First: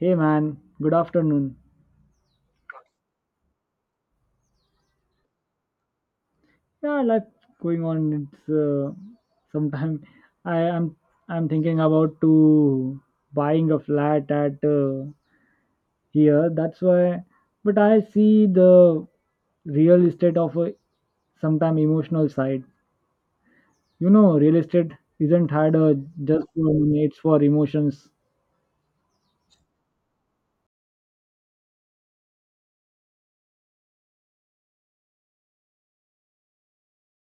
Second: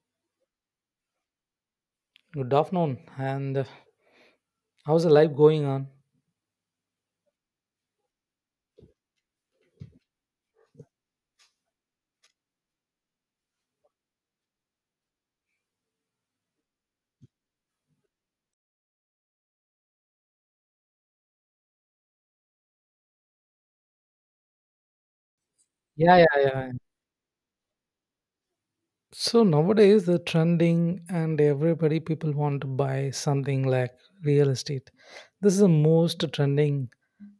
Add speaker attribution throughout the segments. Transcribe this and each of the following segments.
Speaker 1: Hey man, good afternoon.
Speaker 2: Good afternoon, and how's the life going on?
Speaker 1: Yeah, life going on. It's sometime, I am I'm thinking about to buying a flat at here. That's why, but I see the real estate of a sometime emotional side. You know, real estate isn't had a
Speaker 2: Yeah, yeah,
Speaker 1: just
Speaker 2: yeah.
Speaker 1: for money. It's for emotions.
Speaker 2: So nowadays the trending and everybody people want to buy something like real estate. This is the most trending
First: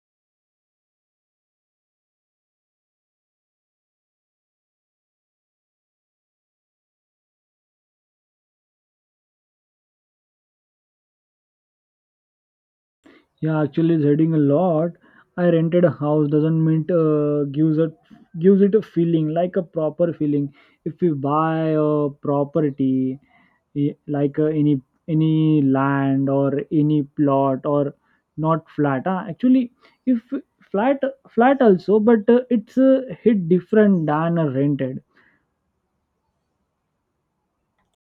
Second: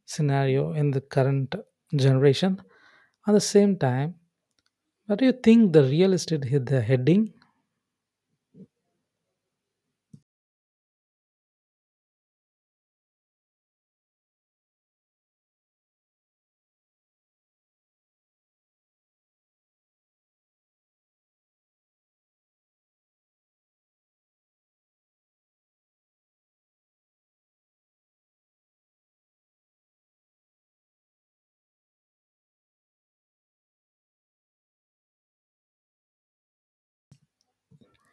Speaker 2: scenario in the current generation. At the same time, what do you think the real estate hit the heading?
Speaker 1: Yeah, actually, it's heading a lot. I rented a house doesn't mean gives it a feeling like a proper feeling. If we buy a property, any land or any plot or not flat. Actually, if flat flat also, but it's hit different than a rented.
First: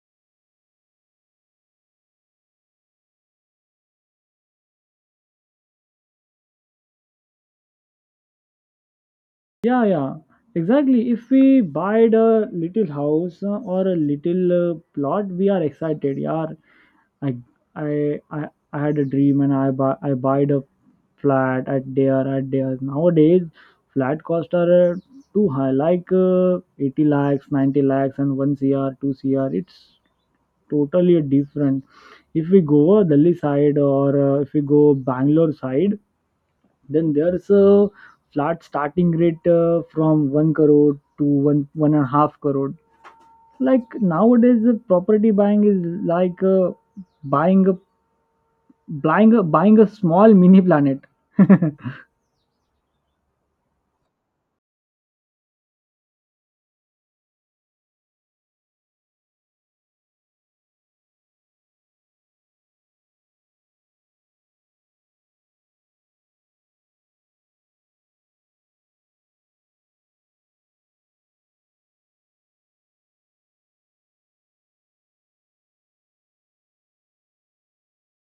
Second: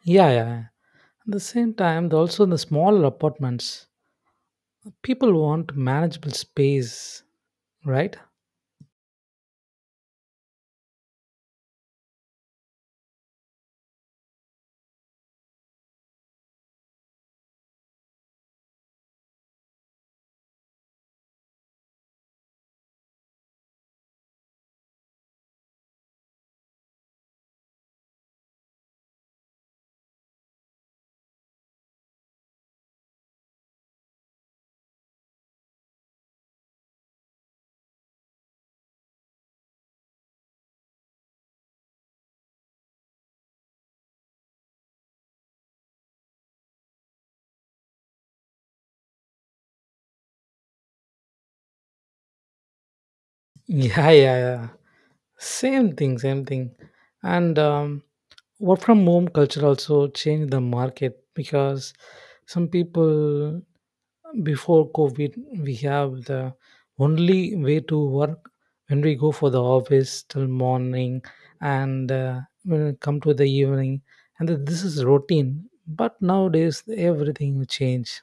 Speaker 2: Yeah, yeah, yeah. At the same time, also the smaller apartments, people want manageable space, right?
Speaker 1: Yeah, yeah, exactly. If we buy a little house or a little plot, we are excited. Yeah, I I had a dream and I buyed a flat at there. Nowadays, flat costs are too high, like 80 lakhs, 90 lakhs, and one cr, two cr. It's totally different. If we go Delhi side or if we go Bangalore side, then there's a flat starting rate from 1 crore to one and a half crore. Like nowadays, the property buying is like buying a buying a small mini planet.
Speaker 2: Yeah, yeah, yeah. Same thing, same thing. And work from home culture also changed the market because some people before COVID we have the only way to work when we go for the office till morning and when we come to the evening and this is routine, but nowadays everything will change,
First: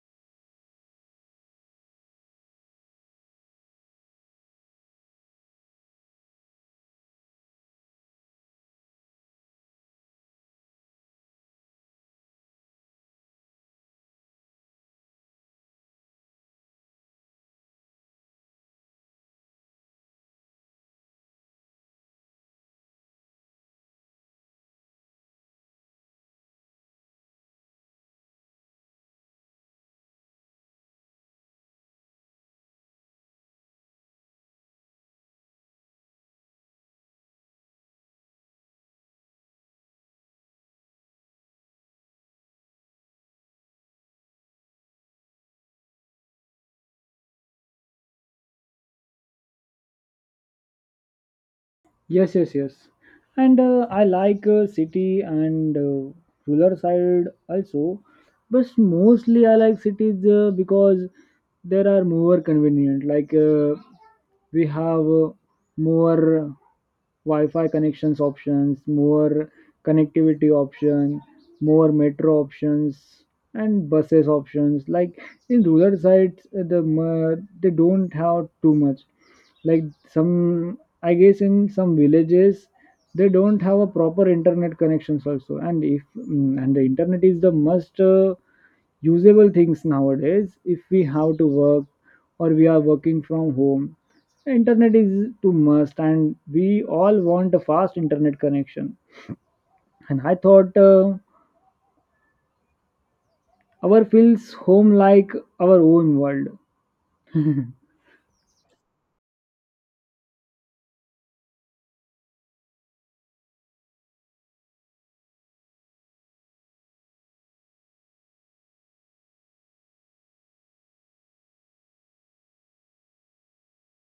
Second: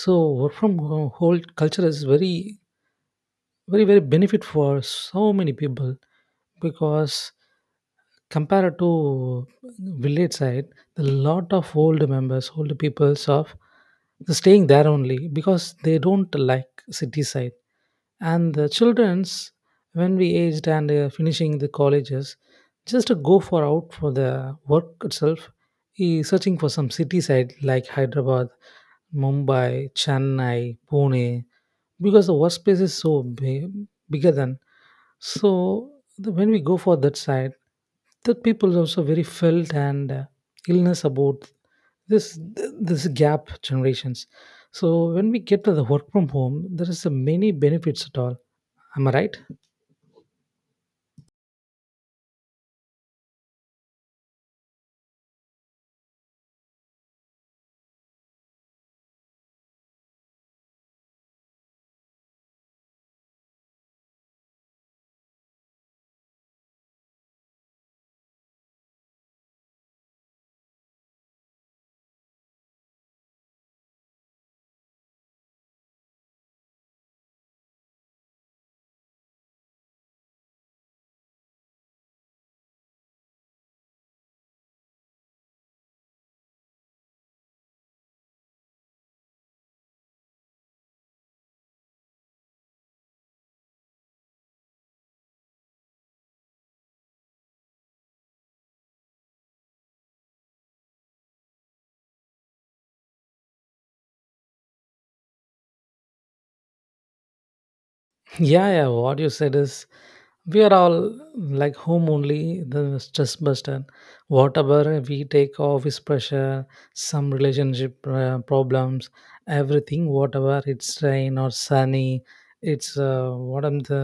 Speaker 2: so work from home whole culture is very very very benefit for so many people because compared to village side, a lot of old members old peoples of they're staying there only because they don't like city side. And the children's, when we aged and finishing the colleges, just to go for out for the work itself is searching for some city side like Hyderabad, Mumbai, Chennai, Pune because the workspace is so big, bigger than. So when we go for that side, that people also very felt and illness about this this gap generations. So when we get to the work from home there is a many benefits at all. Am I right?
Speaker 1: Yes, yes, yes. And I like city and rural side also, but mostly I like cities because there are more convenient. Like we have more Wi-Fi connections options, more connectivity option, more metro options, and buses options. Like in rural sites, they don't have too much. Like some, I guess in some villages, they don't have a proper internet connections also. And if mm, and the internet is the must. Usable things nowadays, if we have to work or we are working from home, internet is too must, and we all want a fast internet connection, and I thought our feels home like our own world.
Speaker 2: Yeah, yeah. What you said is, we are all like home only the stress buster, whatever we take office pressure, some relationship problems, everything, whatever it's rain or sunny, it's what I'm the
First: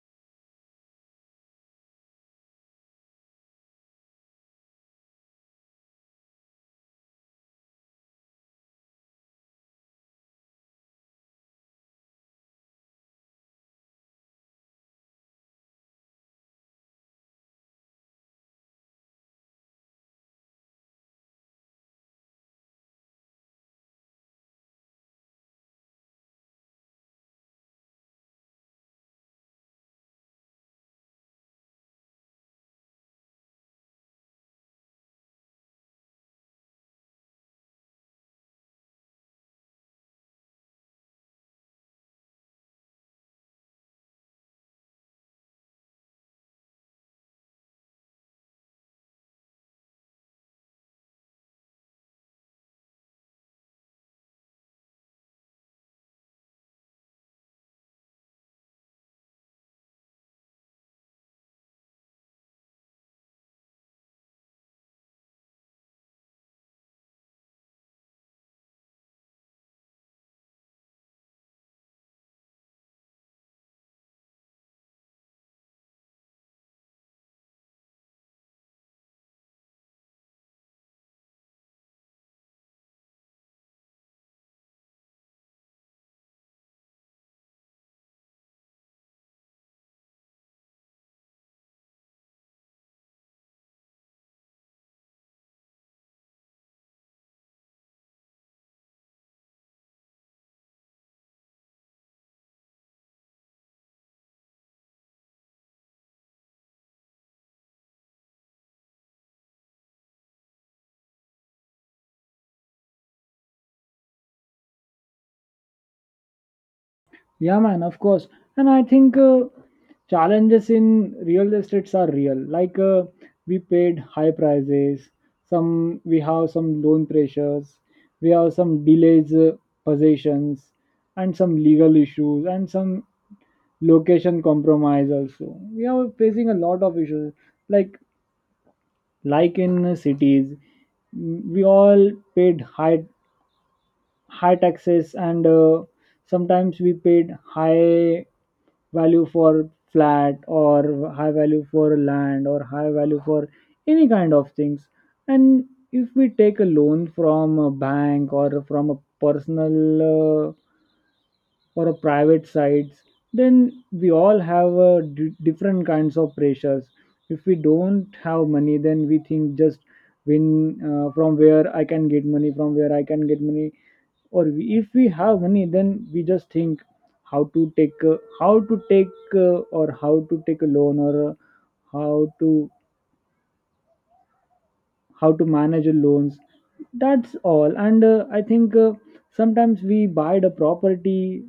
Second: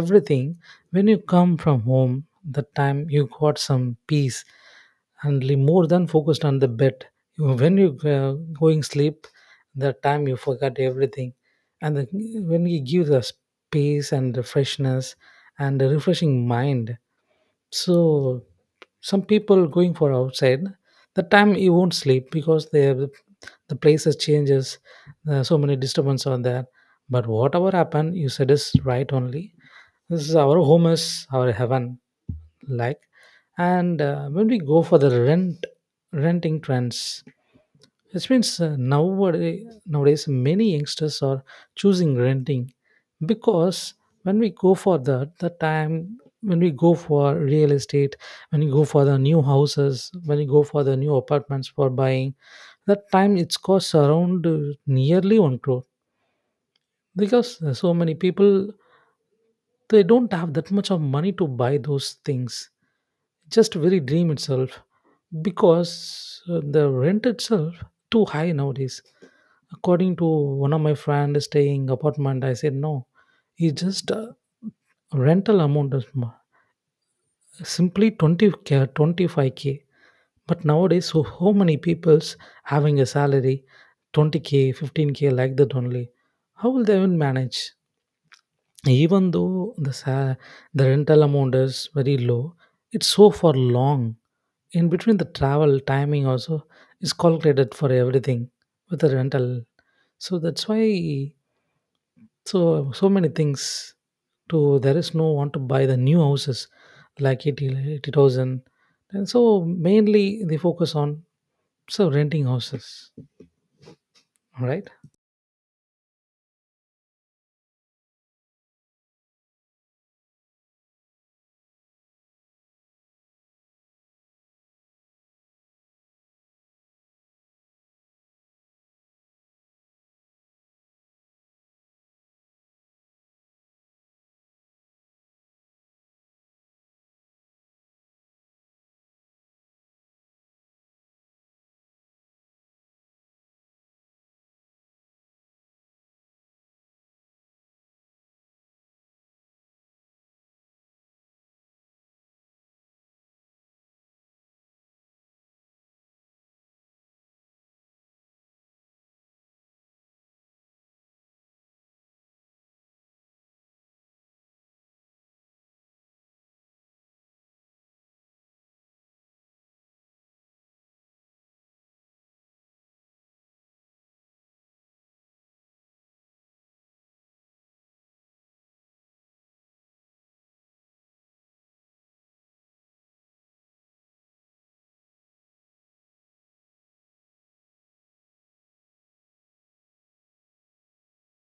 Speaker 2: everything. When you come from home, the time you got some peace and more than focused on the bed. You- when you going sleep, the time you forget everything. And when you give the space and the freshness and a refreshing mind. So some people going for outside, the time you won't sleep because they have, the places changes, so many disturbance on there. But whatever happen, you said is right only. This is our home is our heaven like. And when we go for the renting trends, this means nowadays many youngsters are choosing renting because when we go for that, the time when we go for real estate, when you go for the new houses, when you go for the new apartments for buying, that time it's costs around nearly one crore because so many people they don't have that much of money to buy those things. Just very dream itself because the rent itself too high nowadays. According to one of my friend staying apartment, I said no. He just rental amount is simply 20K 25K but nowadays so how many people's having a salary 20K 15K like that only, how will they even manage. Even though the the rental amount is very low, it's so for long, in between the travel timing also is calculated for everything with the rental. So that's why. So many things. To there is no want to buy the new houses like 80, 80,000. And so mainly they focus on so renting houses. All right?
Speaker 1: Yeah, man, of course. And I think challenges in real estates are real. Like we paid high prices. Some We have some loan pressures. We have some delays, possessions, and some legal issues, and some location compromise also. We are facing a lot of issues. Like like in cities, we all paid high taxes, and sometimes we paid high value for flat, or high value for land, or high value for any kind of things. And if we take a loan from a bank, or from a personal, or a private sites, then we all have different kinds of pressures. If we don't have money, then we think just when from where I can get money, or we, if we have money, then we just think how to take or how to take a loan, or how to how to manage a loans. That's all. And I think sometimes we buy the property.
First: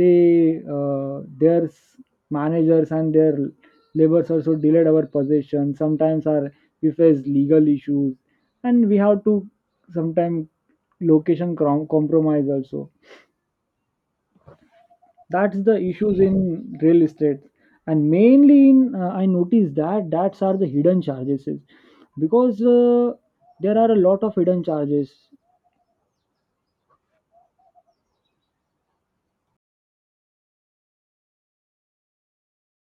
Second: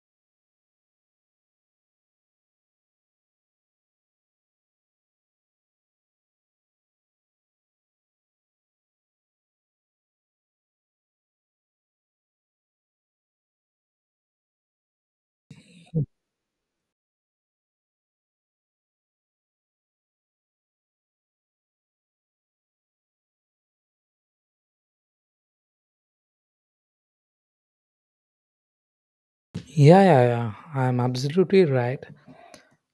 Speaker 1: They their managers and their labors also delayed our possession. Sometimes our we face legal issues, and we have to sometimes location compromise also. That's the issues in real estate. And mainly in, I noticed that that's are the hidden charges is, because there are a lot of hidden charges.
Speaker 2: Yeah, yeah, yeah. I'm absolutely right.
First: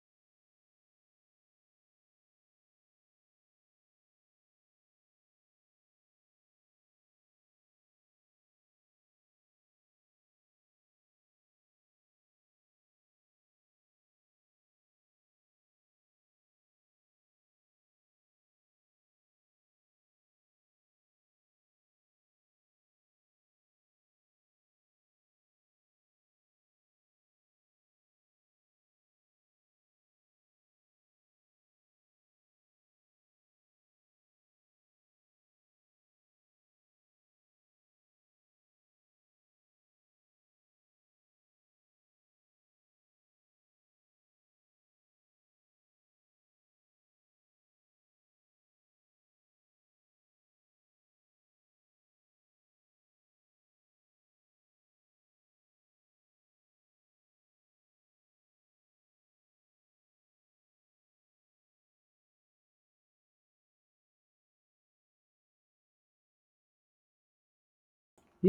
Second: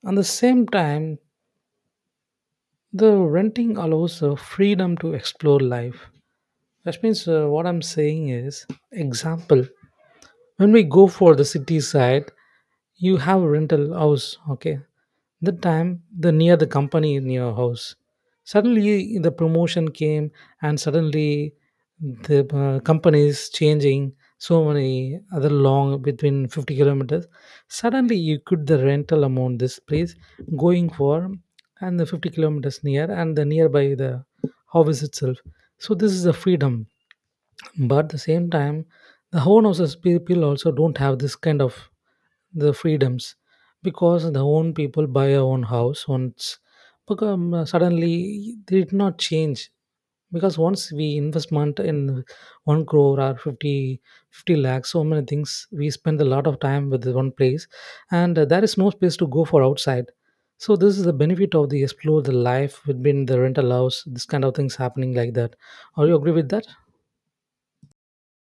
Speaker 2: At the same time, the renting allows freedom to explore life. That means what I'm saying is, example, when we go for the city side you have a rental house, okay, the time the near the company in your house suddenly the promotion came and suddenly the company is changing, so many other long between 50 kilometers. Suddenly you could the rental amount this place going for, and the 50 kilometers near and the nearby the house itself. So this is a freedom. But at the same time, the own houses people also don't have this kind of the freedoms because the own people buy a own house once become suddenly they did not change because once we investment in one crore or fifty lakhs, so many things we spend a lot of time with the one place. And there is no space to go for outside. So this is the benefit of the explore the life within the rental house, this kind of things happening like that. Are you agree with that?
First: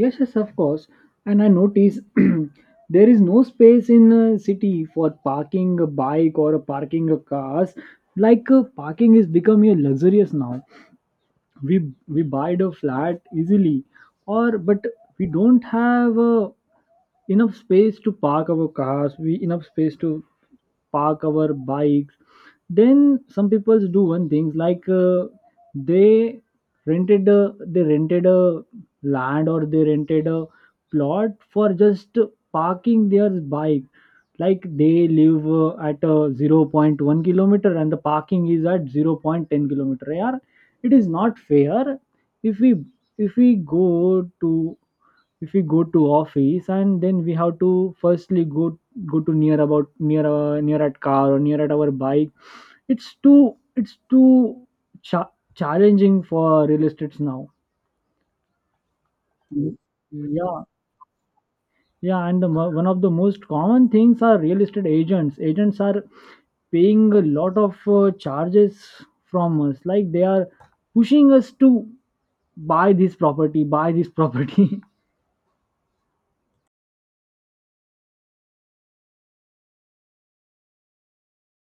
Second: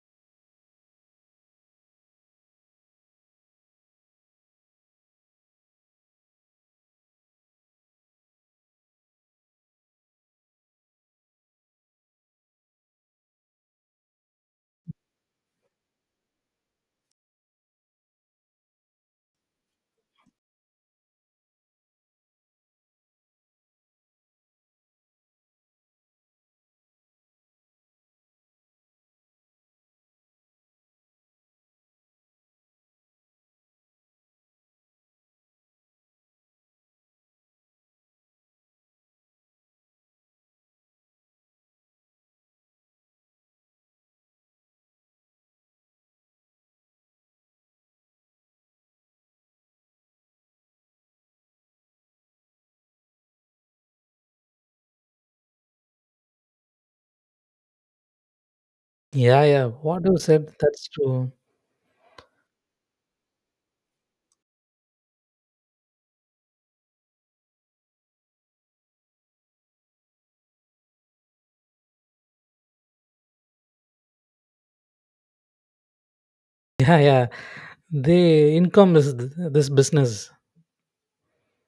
Speaker 1: Yes, yes, of course. And I notice, there is no space in a city for parking a bike or a parking a cars. Like parking is becoming a luxurious now. we we buy the flat easily, or but we don't have enough space to park our cars, we enough space to park our bikes. Then some people do one thing, like they they rented a land, or they rented a plot for just parking their bike. Like they live at zero point 0.1 kilometer, and the parking is at zero point 0.10 kilometer. Yeah, it is not fair. If we if we go to if we go to office, and then we have to firstly go to near about near, near at car, or near at our bike. It's too challenging for real estates now.
Speaker 2: Yeah, yeah. What you said
Speaker 1: Yeah.
Speaker 2: that's true.
Speaker 1: Yeah, and one of the most common things are real estate agents. Agents are paying a lot of charges from us, like they are pushing us to buy this property, buy this property.
Speaker 2: Yeah, yeah. The income is this business.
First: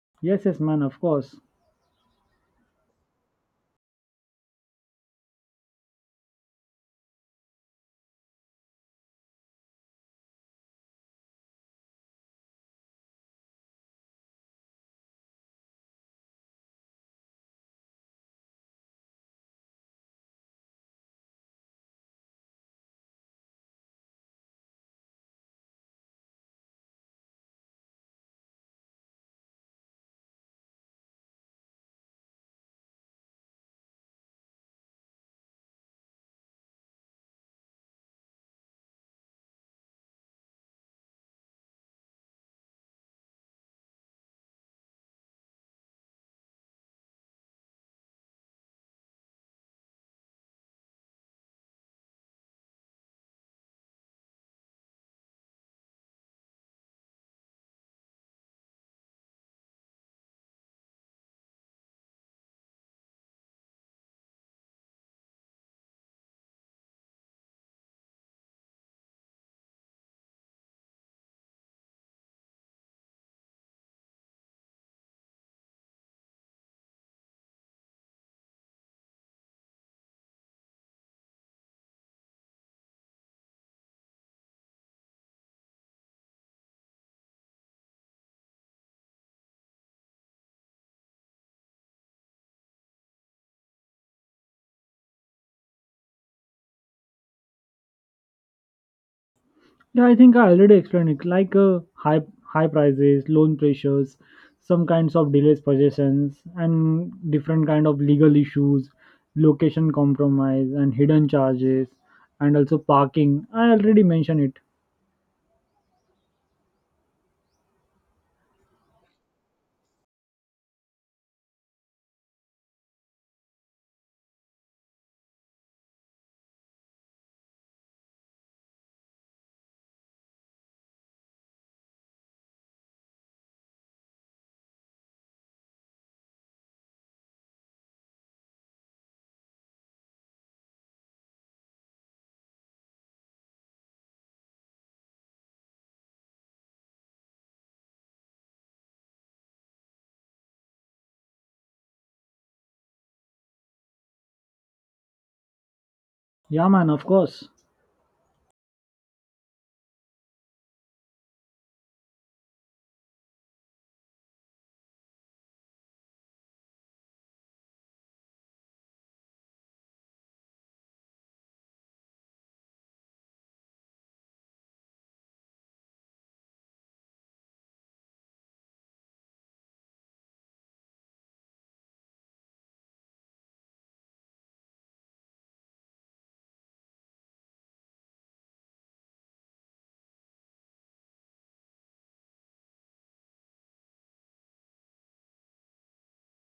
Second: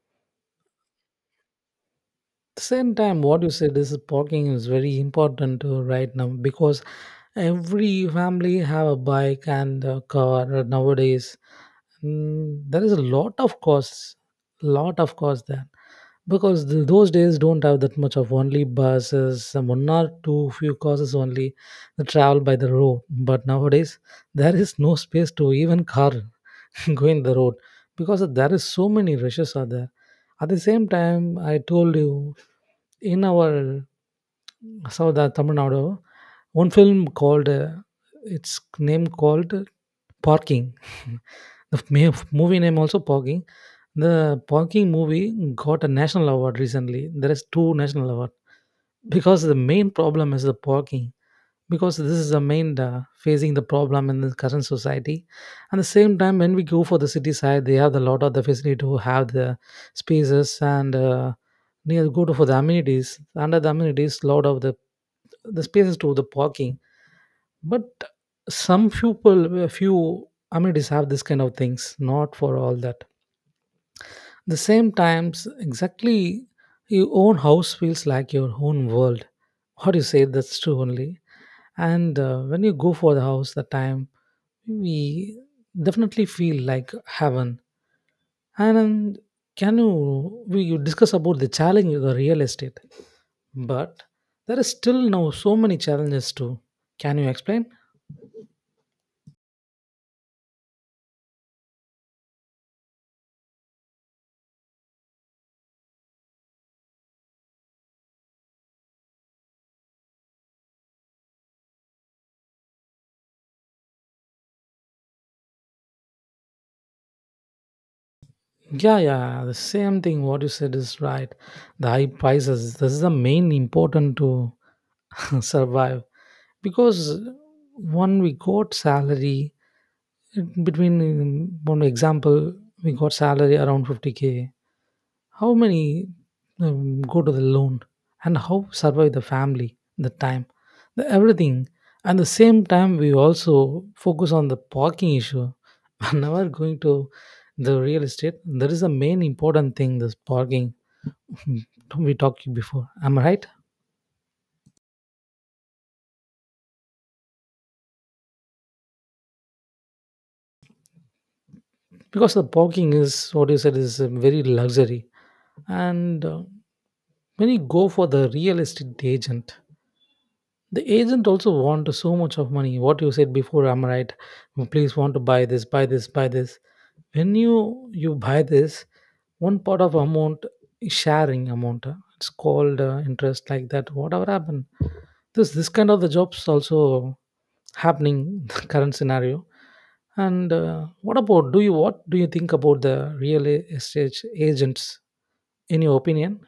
Speaker 1: Yes, yes, man, of course.
Speaker 2: The same time, what you said is parking is very important to right now because every family have a bike and a car nowadays. Mm, there is a lot of costs there because those days don't have that much of only buses, some one or two few causes only that travel by the road. But nowadays there is no space to even car. going the road because there is so many rushes are there. At the same time I told you, in our south Tamil Nadu one film called its name called parking. The movie name also parking. The parking movie got a national award recently, there is two national award because the main problem is the parking, because this is the main facing the problem in the current society. And the same time when we go for the city side, they have a lot of the facility to have the spaces and near go to for the amenities under the amenities lot of the spaces to the parking. But some few people few amenities have this kind of things not for all that the same times exactly your own house feels like your own world. How do you say that's true only. And when you go for the house the time we definitely feel like heaven. And can you we you discuss about the challenge of the real estate, but there is still now so many challenges too. Can you explain?
Speaker 1: Yeah, I think I already explained it. Like high prices, loan pressures, some kinds of delays possessions, and different kind of legal issues, location compromise, and hidden charges, and also parking. I already mentioned it.
Speaker 2: Yeah, yeah. The same thing what you said is right. The high prices, this is the main important to survive because one we got salary between one example we got salary around 50K. How many go to the loan and how survive the family, the time, the everything. At the same time, we also focus on the parking issue. Whenever going to the real estate, there is a main important thing. This parking we talked before. Am I right?
Speaker 1: Yeah, man, of course.
Speaker 2: Because the parking is what you said is a very luxury, and when you go for the real estate agent, the agent also want so much of money what you said before, I'm right. Mm, please want to buy this buy this buy this when you buy this one part of amount is sharing amount it's called interest like that whatever happened. This kind of the jobs also happening the current scenario. And what about do you what do you think about the real estate agents in your opinion?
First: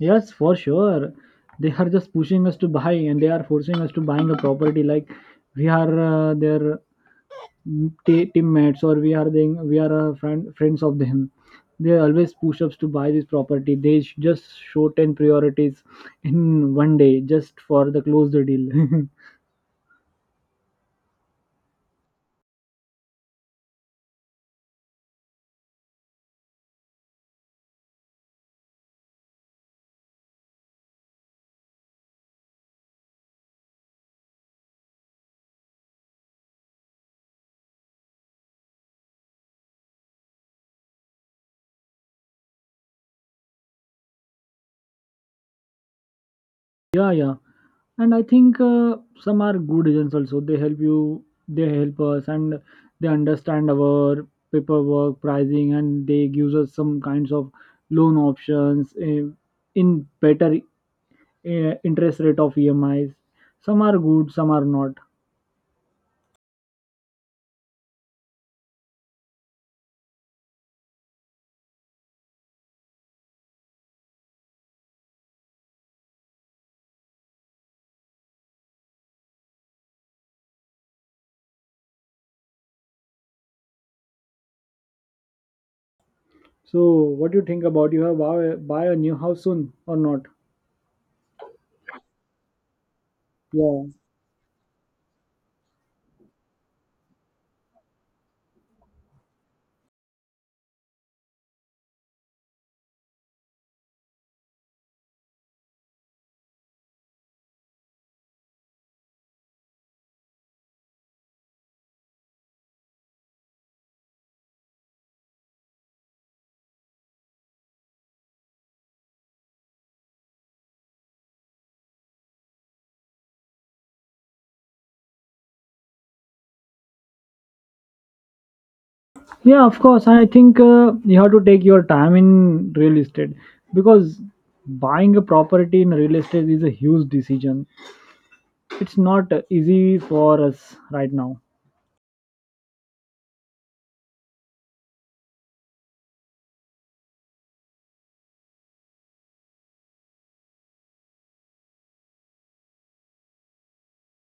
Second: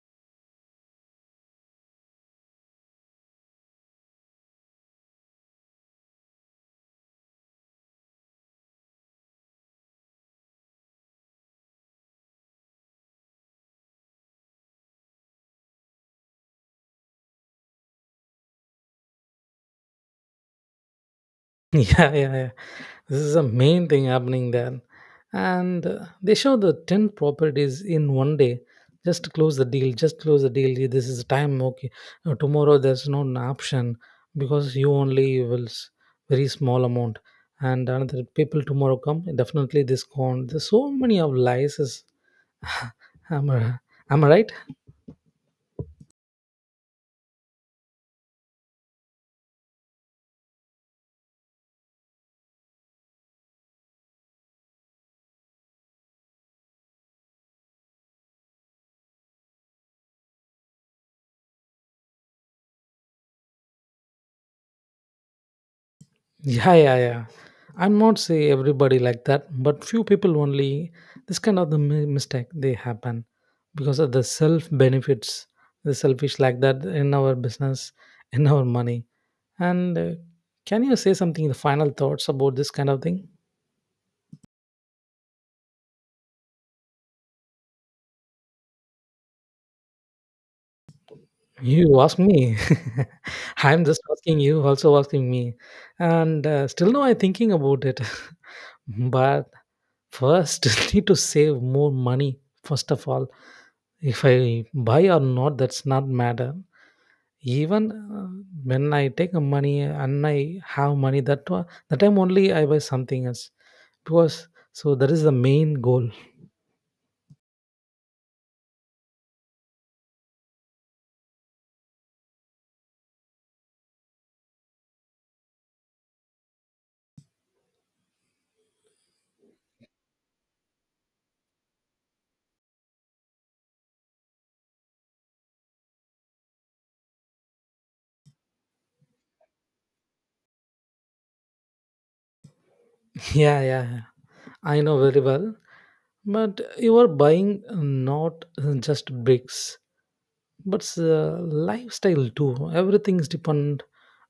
Speaker 1: Yes, for sure. They are just pushing us to buy, and they are forcing us to buying a property, like we are their teammates, or we are friends of them. They always push us to buy this property. They just show 10 priorities in one day just for the close the deal.
Speaker 2: Yeah, yeah, yeah. This is the main thing happening there. And they show the 10 properties in one day. Just close the deal, just close the deal. This is the time, okay. Tomorrow there's no an option because you only will very small amount. And another people tomorrow come, definitely this gone. There's so many of lies. Is, am, I, am I right?
Speaker 1: Yeah, yeah. And I think some are good agents also. They help you, they help us, and they understand our paperwork, pricing, and they gives us some kinds of loan options, in better interest rate of EMIs. Some are good, some are not.
Speaker 2: Yeah, yeah, yeah. I'm not say everybody like that, but few people only this kind of the mistake they happen because of the self benefits, the selfish like that in our business, in our money. And can you say something the final thoughts about this kind of thing?
Speaker 1: So, what do you think about you have buy a new house soon or not?
Speaker 2: You ask me.
Speaker 1: Yeah.
Speaker 2: I'm just asking you, also asking me, and still no, I'm thinking about it. But first, need to save more money first of all. If I buy or not, that's not matter. Even when I take a money and I have money, that time only I buy something else because so that is the main goal.
Speaker 1: Yeah, of course. I think you have to take your time in real estate, because buying a property in real estate is a huge decision. It's not easy for us right now.
Speaker 2: Yeah, yeah, yeah. I know very well. But you are buying not just bricks, but lifestyle too. Everything is depend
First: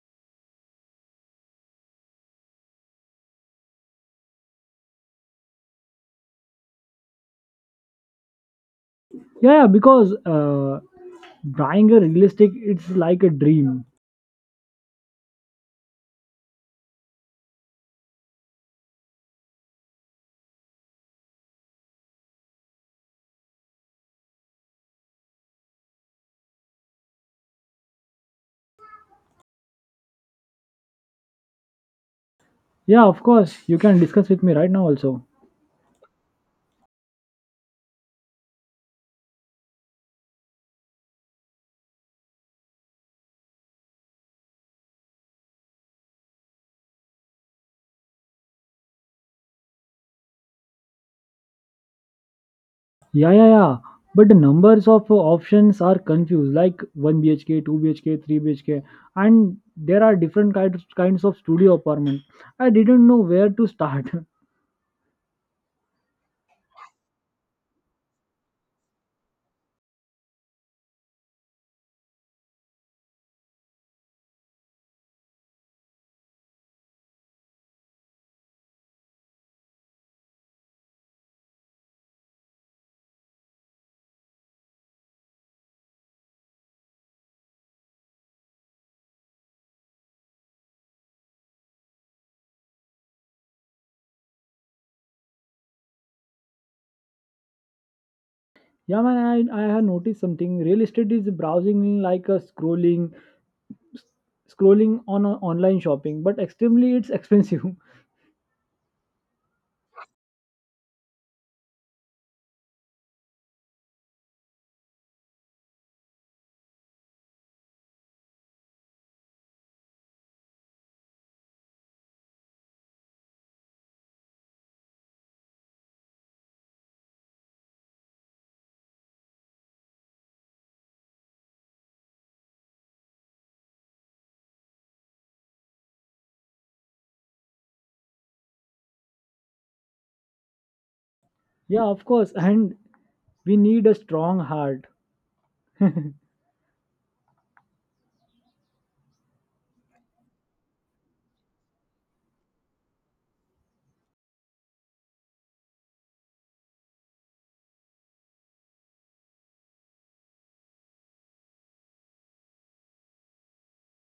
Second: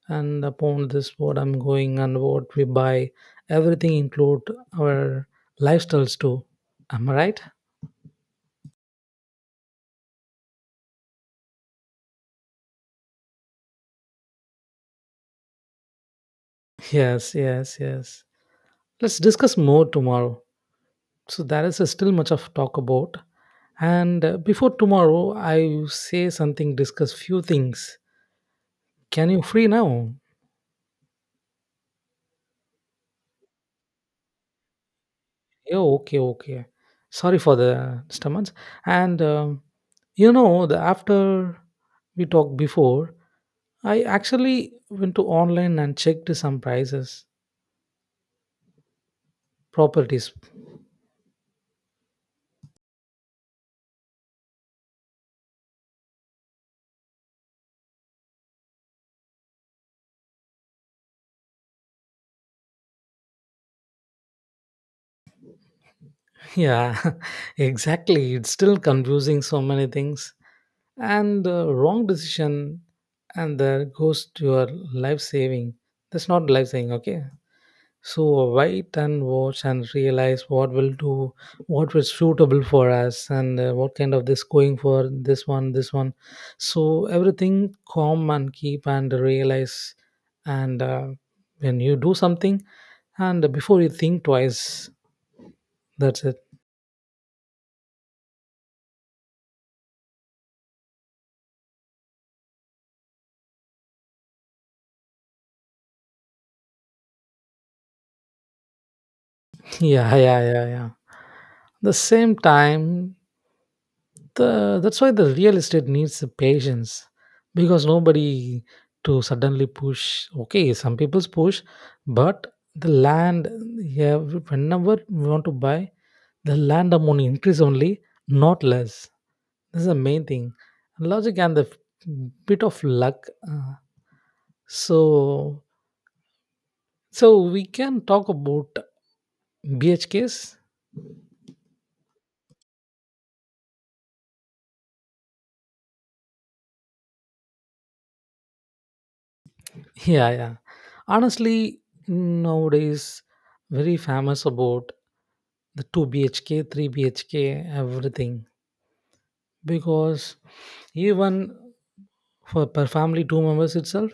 Speaker 2: and upon this what I'm going and what we buy. Everything include our lifestyles too. Am I right?
Speaker 1: Yeah, yeah, because buying a real estate it's like a dream.
Speaker 2: Yes, yes, yes. Let's discuss more tomorrow. So there is still much of talk about. And before tomorrow, I say something, discuss few things. Can you free now?
Speaker 1: Yeah, of course. You can discuss with me right now also.
Speaker 2: Yeah, okay, okay. Sorry for the disturbance. And the after we talked before, I actually went to online and checked some prices, properties.
Speaker 1: Yeah, yeah, yeah. But the numbers of options are confused, like 1 BHK, 2 BHK, 3 BHK, and there are different kinds of studio apartment. I didn't know where to start.
Speaker 2: Yeah, exactly. It's still confusing so many things. And the wrong decision and that goes to your life saving. That's not life saving, okay. So wait and watch and realize what will do, what was suitable for us and what kind of this going for this one. So everything calm and keep and realize. And when you do something and before you think twice, that's it.
Speaker 1: Yeah, man, I have noticed something. Real estate is browsing like a scrolling on a online shopping, but extremely it's expensive.
Speaker 2: Yeah, yeah, yeah, yeah, the same time. The that's why the real estate needs the patience, because nobody to suddenly push. Okay, some people's push, but the land, yeah, whenever we want to buy, the land amount increase only, not less. This is the main thing. Logic and the bit of luck uh, so so we can talk about BH bhks.
Speaker 1: Yeah, of course, and we need a strong heart.
Speaker 2: Yeah, yeah. Honestly, nowadays very famous about the 2 bhk 3 bhk, everything. Because even for per family two members itself,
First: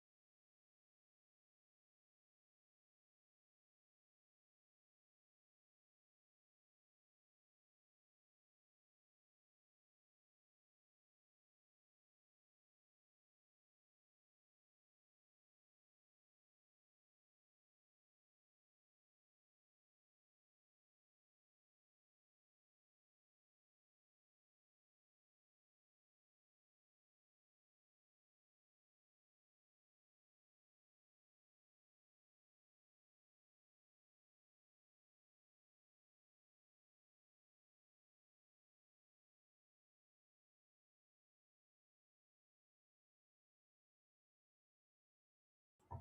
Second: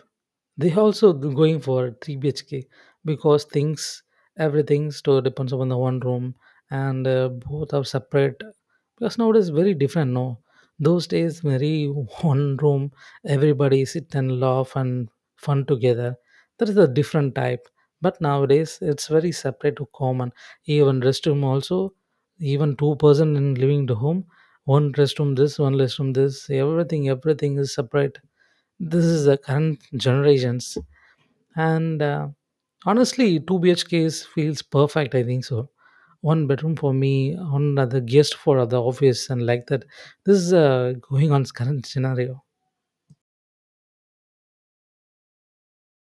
Speaker 2: they also going for 3 bhk. Because things everything store depends upon the one room. And both are separate. Because nowadays very different, no. Those days very one room, everybody sit and laugh and fun together. That is a different type. But nowadays it's very separate to common. Even restroom also. Even two person in living the home, one restroom this, one restroom this, everything is separate. This is the current generations. And honestly 2 BH bhks feels perfect, I think so. One bedroom for me, one other guest for the office, and like that. This is going on current scenario.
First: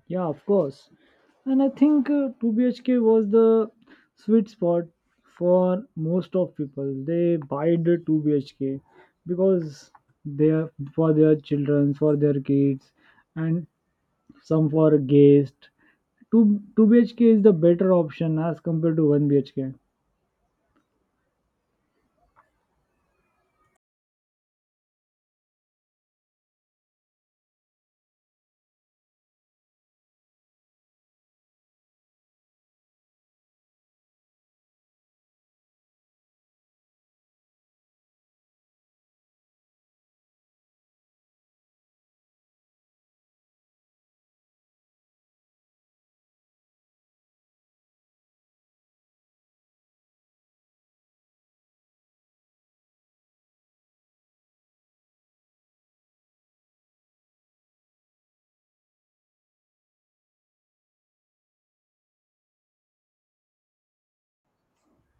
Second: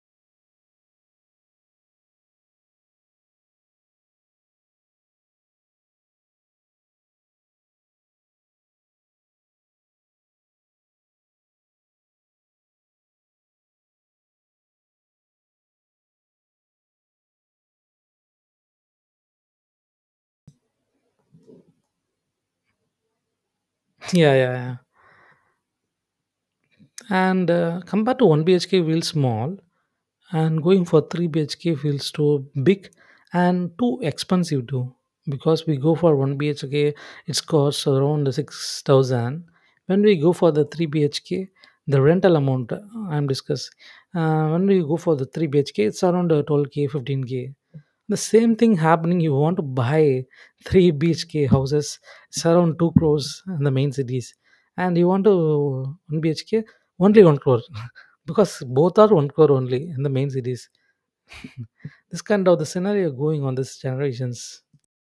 Speaker 1: Yeah, of course, and I think 2BHK was the sweet spot for most of people. They buy the 2BHK because they are for their children, for their kids, and some for a guest. 2 BHK is the better option as compared to 1 BHK.
Speaker 2: Yeah, yeah, yeah. And compared to 1 bhk feels small, and going for 3 bhk feels too big and too expensive too. Because we go for 1 bhk, it's costs around 6,000. When we go for the 3 bhk, the rental amount, I'm discussing, when we go for the 3 bhk it's around 12K 15K. The same thing happening. You want to buy three bhk houses, it's around 2 crores in the main cities. And you want to 1 bhk, only 1 crore. Because both are 1 crore only in the main cities. This kind of the scenario going on this generations.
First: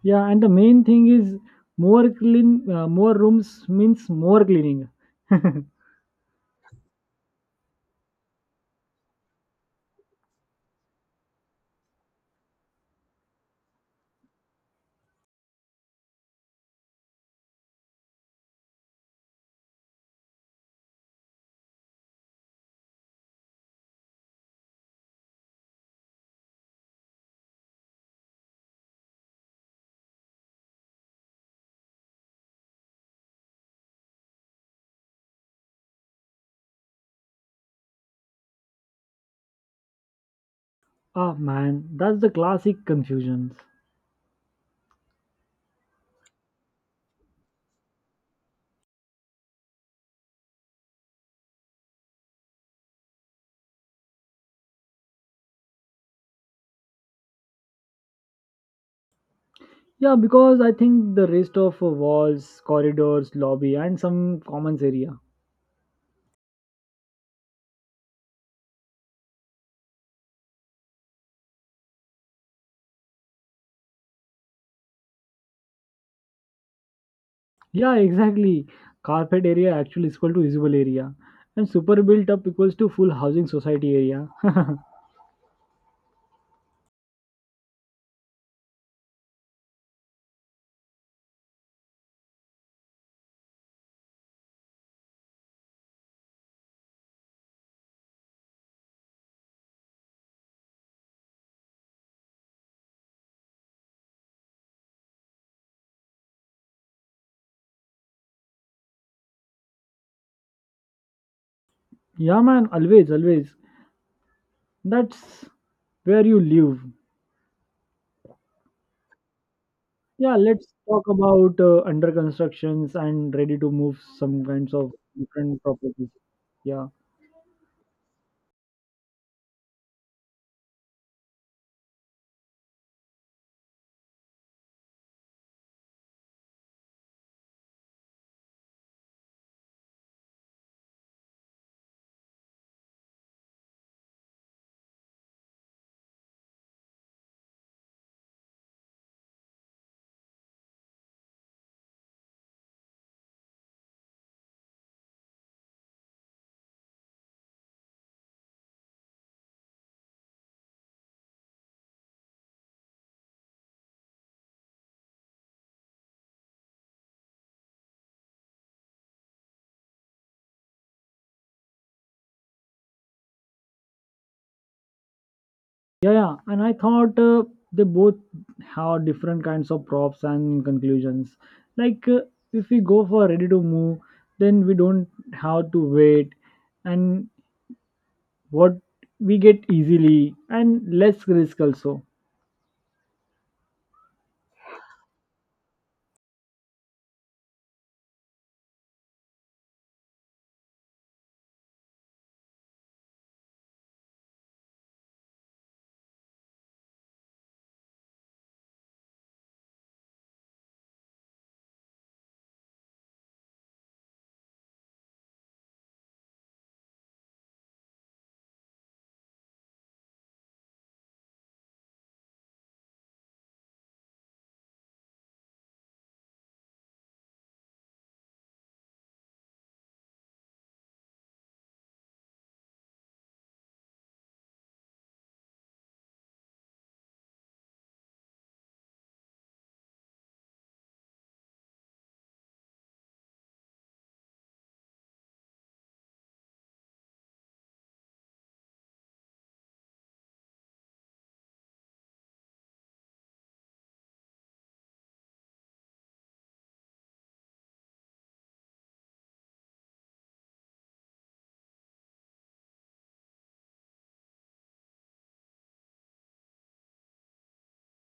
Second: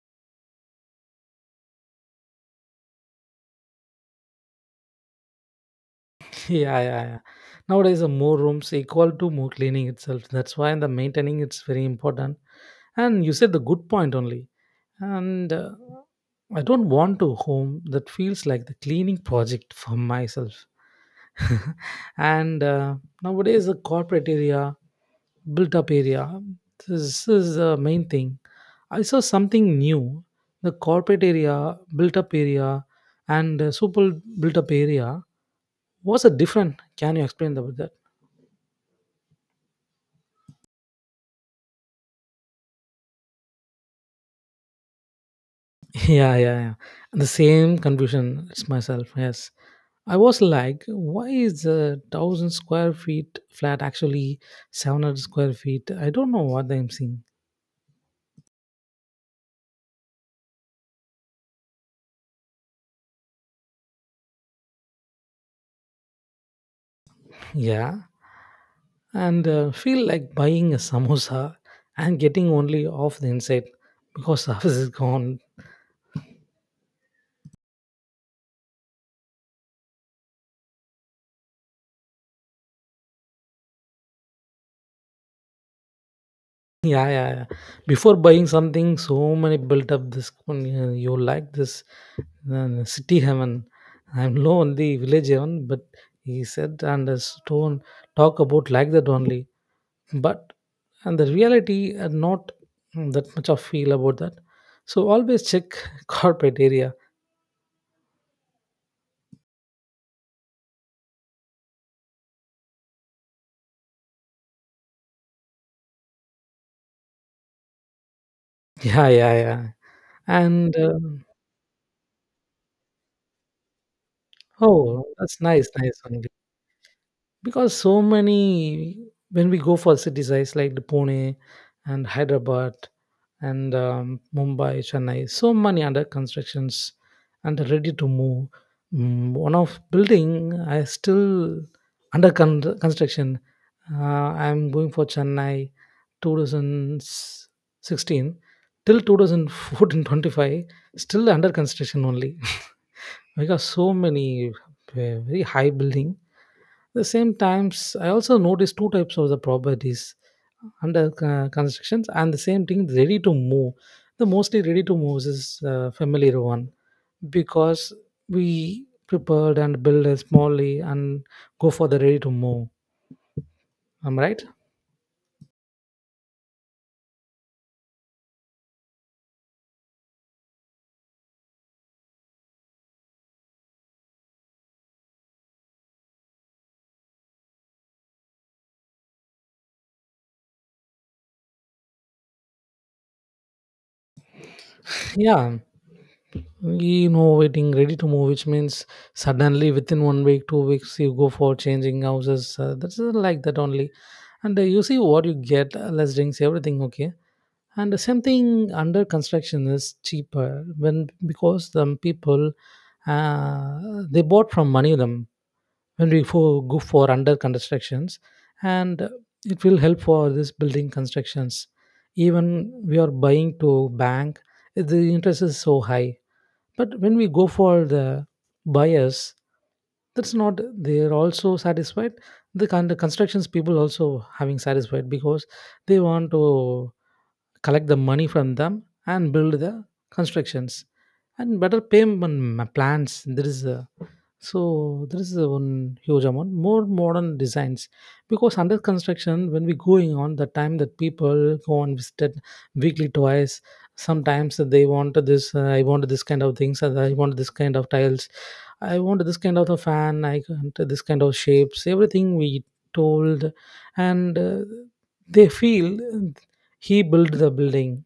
Speaker 1: Yeah, and the main thing is more rooms means more cleaning.
Speaker 2: Yeah, yeah, yeah. Nowadays the more rooms equal to more cleaning itself. That's why the maintaining it's very important. And you said the good point only. And I don't want to home that feels like the cleaning project for myself. And nowadays the corporate area, built up area, this is the main thing. I saw something new. The corporate area, built up area, and super built up area was a different. Can you explain about that?
Speaker 1: Ah man, that's the classic confusions.
Speaker 2: Yeah, yeah, yeah. The same confusion it's myself, yes. I was like, why is 1,000 square feet flat actually 700 square feet? I don't know what I'm seeing.
Speaker 1: Yeah, because I think the rest of walls, corridors, lobby, and some commons area.
Speaker 2: Yeah. And feel like buying a samosa and getting only half the inside because half is gone.
Speaker 1: Yeah, exactly. Carpet area actually is equal to usable area, and super built up equals to full housing society area.
Speaker 2: Yeah, yeah, yeah. Before buying something, so many built up this. You like this, city heaven. I'm low on the village heaven, but he said and his tone talk about like that only. But and the reality are not that much of feel about that. So always check corporate area.
Speaker 1: Yeah, man, always, always. That's where you live.
Speaker 2: Yeah, yeah, yeah.
Speaker 1: Yeah, let's
Speaker 2: And
Speaker 1: talk about under constructions and ready to move some kinds of
Speaker 2: oh, that's
Speaker 1: different
Speaker 2: nice, nice
Speaker 1: properties.
Speaker 2: only.
Speaker 1: Yeah,
Speaker 2: Because so many, when we go for city sites like the Pune and Hyderabad and Mumbai, Chennai, so many under constructions and ready to move. One of building I still construction. Uh, I'm going for Chennai 2016 till 2014 still under construction only. Because so many very high building. The same times, I also noticed two types of the properties under constructions and the same thing ready to move. The mostly ready to move is familiar one because we prepared and build a smallly and go for the ready to move. Am I right?
Speaker 1: yeah, yeah. And I thought they both have different kinds of props and conclusions. Like if we go for ready to move, then we don't have to wait, and what we get easily and less risk also.
Speaker 2: Yeah. We know waiting ready to move, which means suddenly within 1 week, 2 weeks, you go for changing houses. That's like that only. And you see what you get, less drinks, everything okay. And something under construction is cheaper when because the people they bought from money them when we go for under constructions. And it will help for this building constructions. Even we are buying to bank, the interest is so high. But when we go for the buyers, that's not they're also satisfied. The kind of constructions people also having satisfied because they want to collect the money from them and build the constructions and better payment plans. There is a so there is a one huge amount more modern designs because under construction when we going on the time that people go and visited weekly twice, sometimes they want this, I want this kind of things and I want this kind of tiles, I want this kind of a fan, I want this kind of shapes, everything we told. And they feel he built the building.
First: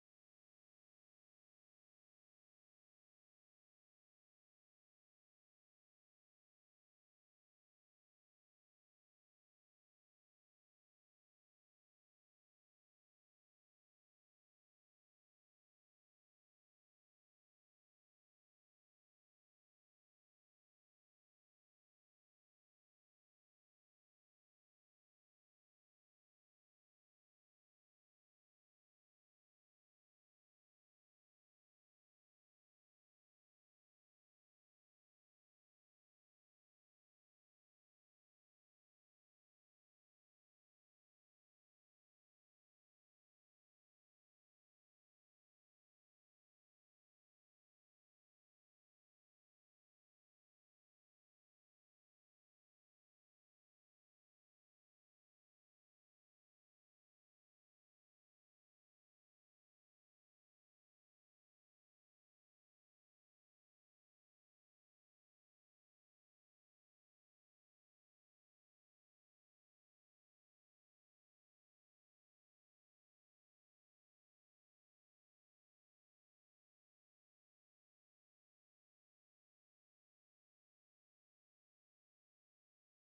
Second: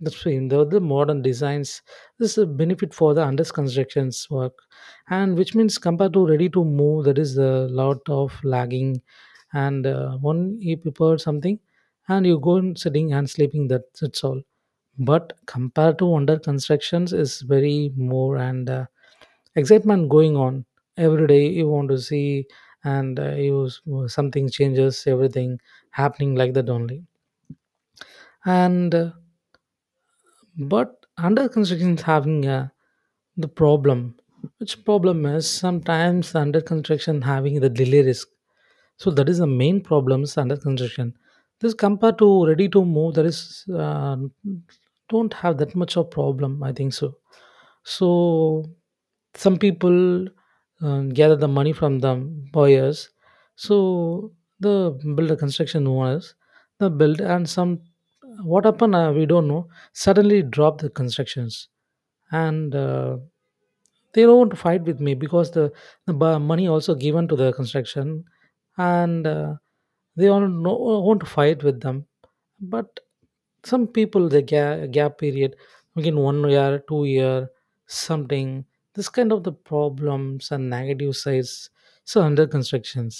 Speaker 2: That's true. The modern designs, this is a benefit for the under constructions work, and which means compared to ready to move, that is a lot of lagging. And one you prepare something, and you go and sitting and sleeping. That's all. But compared to under constructions, is very more and excitement going on every day. You want to see and you something changes, everything happening like that only, and. But under construction is having a the problem. Which problem is sometimes under construction having the delay risk. So that is the main problems under construction. This compared to ready to move there is don't have that much of problem, I think so. So some people gather the money from the buyers. So the builder construction owners, the build and some, what happened, we don't know, suddenly dropped the constructions. And they don't fight with me because money also given to the construction. And they all no, won't fight with them. But some people the gap period within 1 year, 2 year, something. This kind of the problems and negative sides. So under constructions.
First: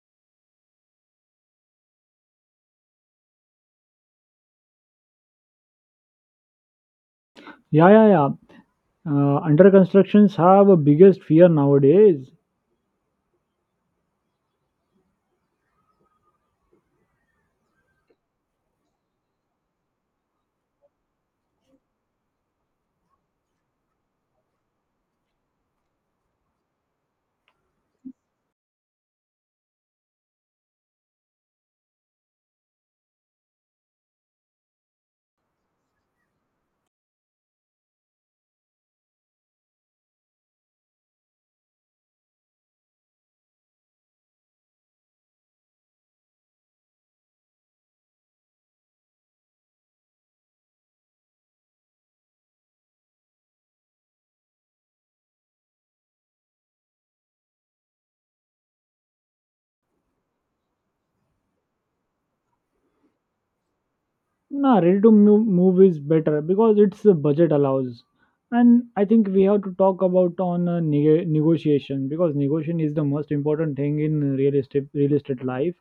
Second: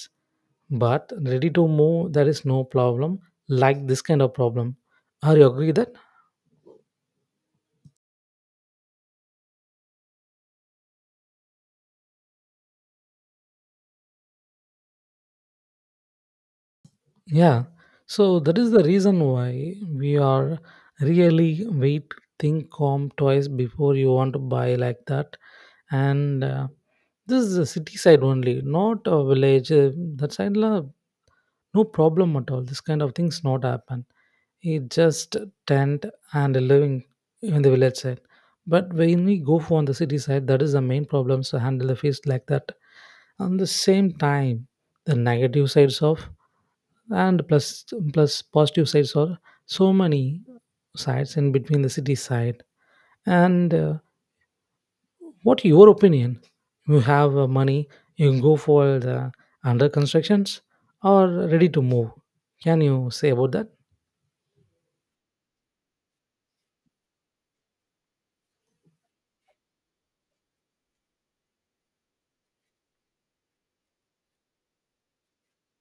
Speaker 2: But ready to move there is no problem, like this kind of problem. Are you agree that?
Speaker 1: Yeah, yeah, yeah. Under constructions have a biggest fear nowadays.
Speaker 2: Yeah. So that is the reason why we are really wait think calm twice before you want to buy like that. And this is a city side only, not a village, that side la, no problem at all, this kind of things not happen. It just tent and living in the village side. But when we go for on the city side, that is the main problem to handle the feast like that. On the same time the negative sides of and plus positive sides are so many sides in between the city side. And what your opinion? You have money, you can go for the under constructions or ready to move. Can you say about that?
Speaker 1: Nah, ready to move is better because its budget allows. And I think we have to talk about on negotiation, because negotiation is the most important thing in real estate life.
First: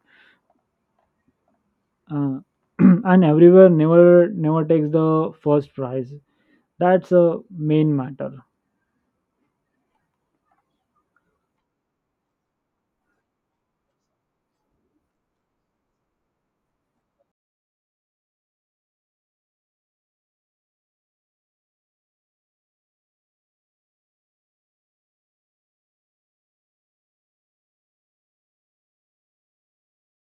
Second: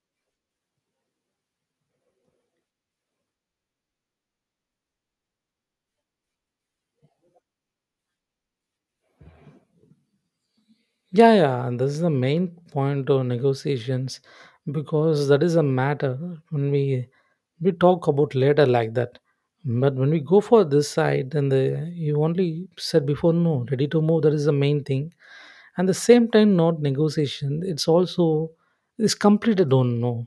Speaker 1: Uh, and everywhere never takes the first prize. That's a main matter.
Speaker 2: Yeah, yeah. And this is the main point of negotiations because that is a matter. When we talk about later like that. But when we go for this side, then the, you only said before no, ready to move, that is the main thing. And the same time, not negotiation, it's also, it's complete, I don't know.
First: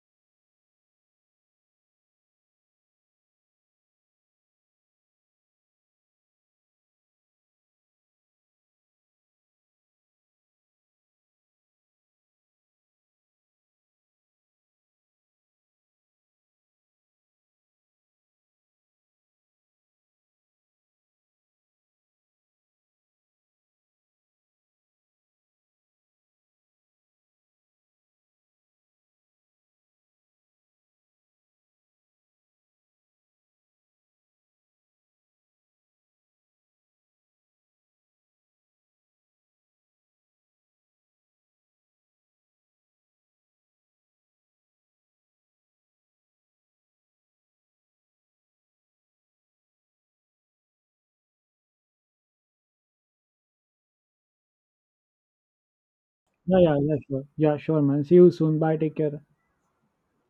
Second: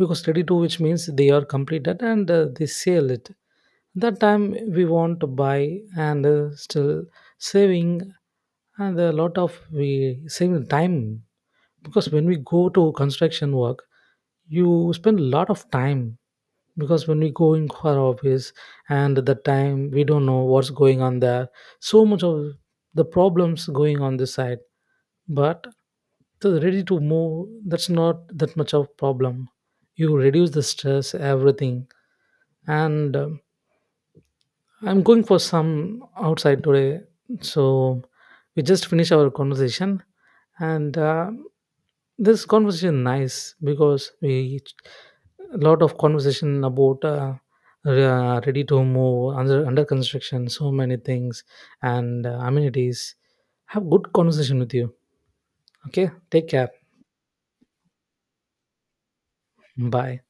Speaker 2: Because ready to which means they are completed and they sell it. That time we want to buy and still saving, and a lot of we saving time. Because when we go to construction work, you spend a lot of time. Because when we go in our office, and at that time we don't know what's going on there. So much of the problems going on this side. But so ready to move, that's not that much of problem. You reduce the stress, everything. And I'm going for some outside today. So we just finish our conversation. And this conversation nice because we a lot of conversation about ready to move, under construction, so many things and amenities. Have good conversation with you. Okay, take
Speaker 1: Yeah,
Speaker 2: care.
Speaker 1: yeah, yeah, sure. Yeah, sure, man. See you soon. Bye. Take care.
Speaker 2: Bye.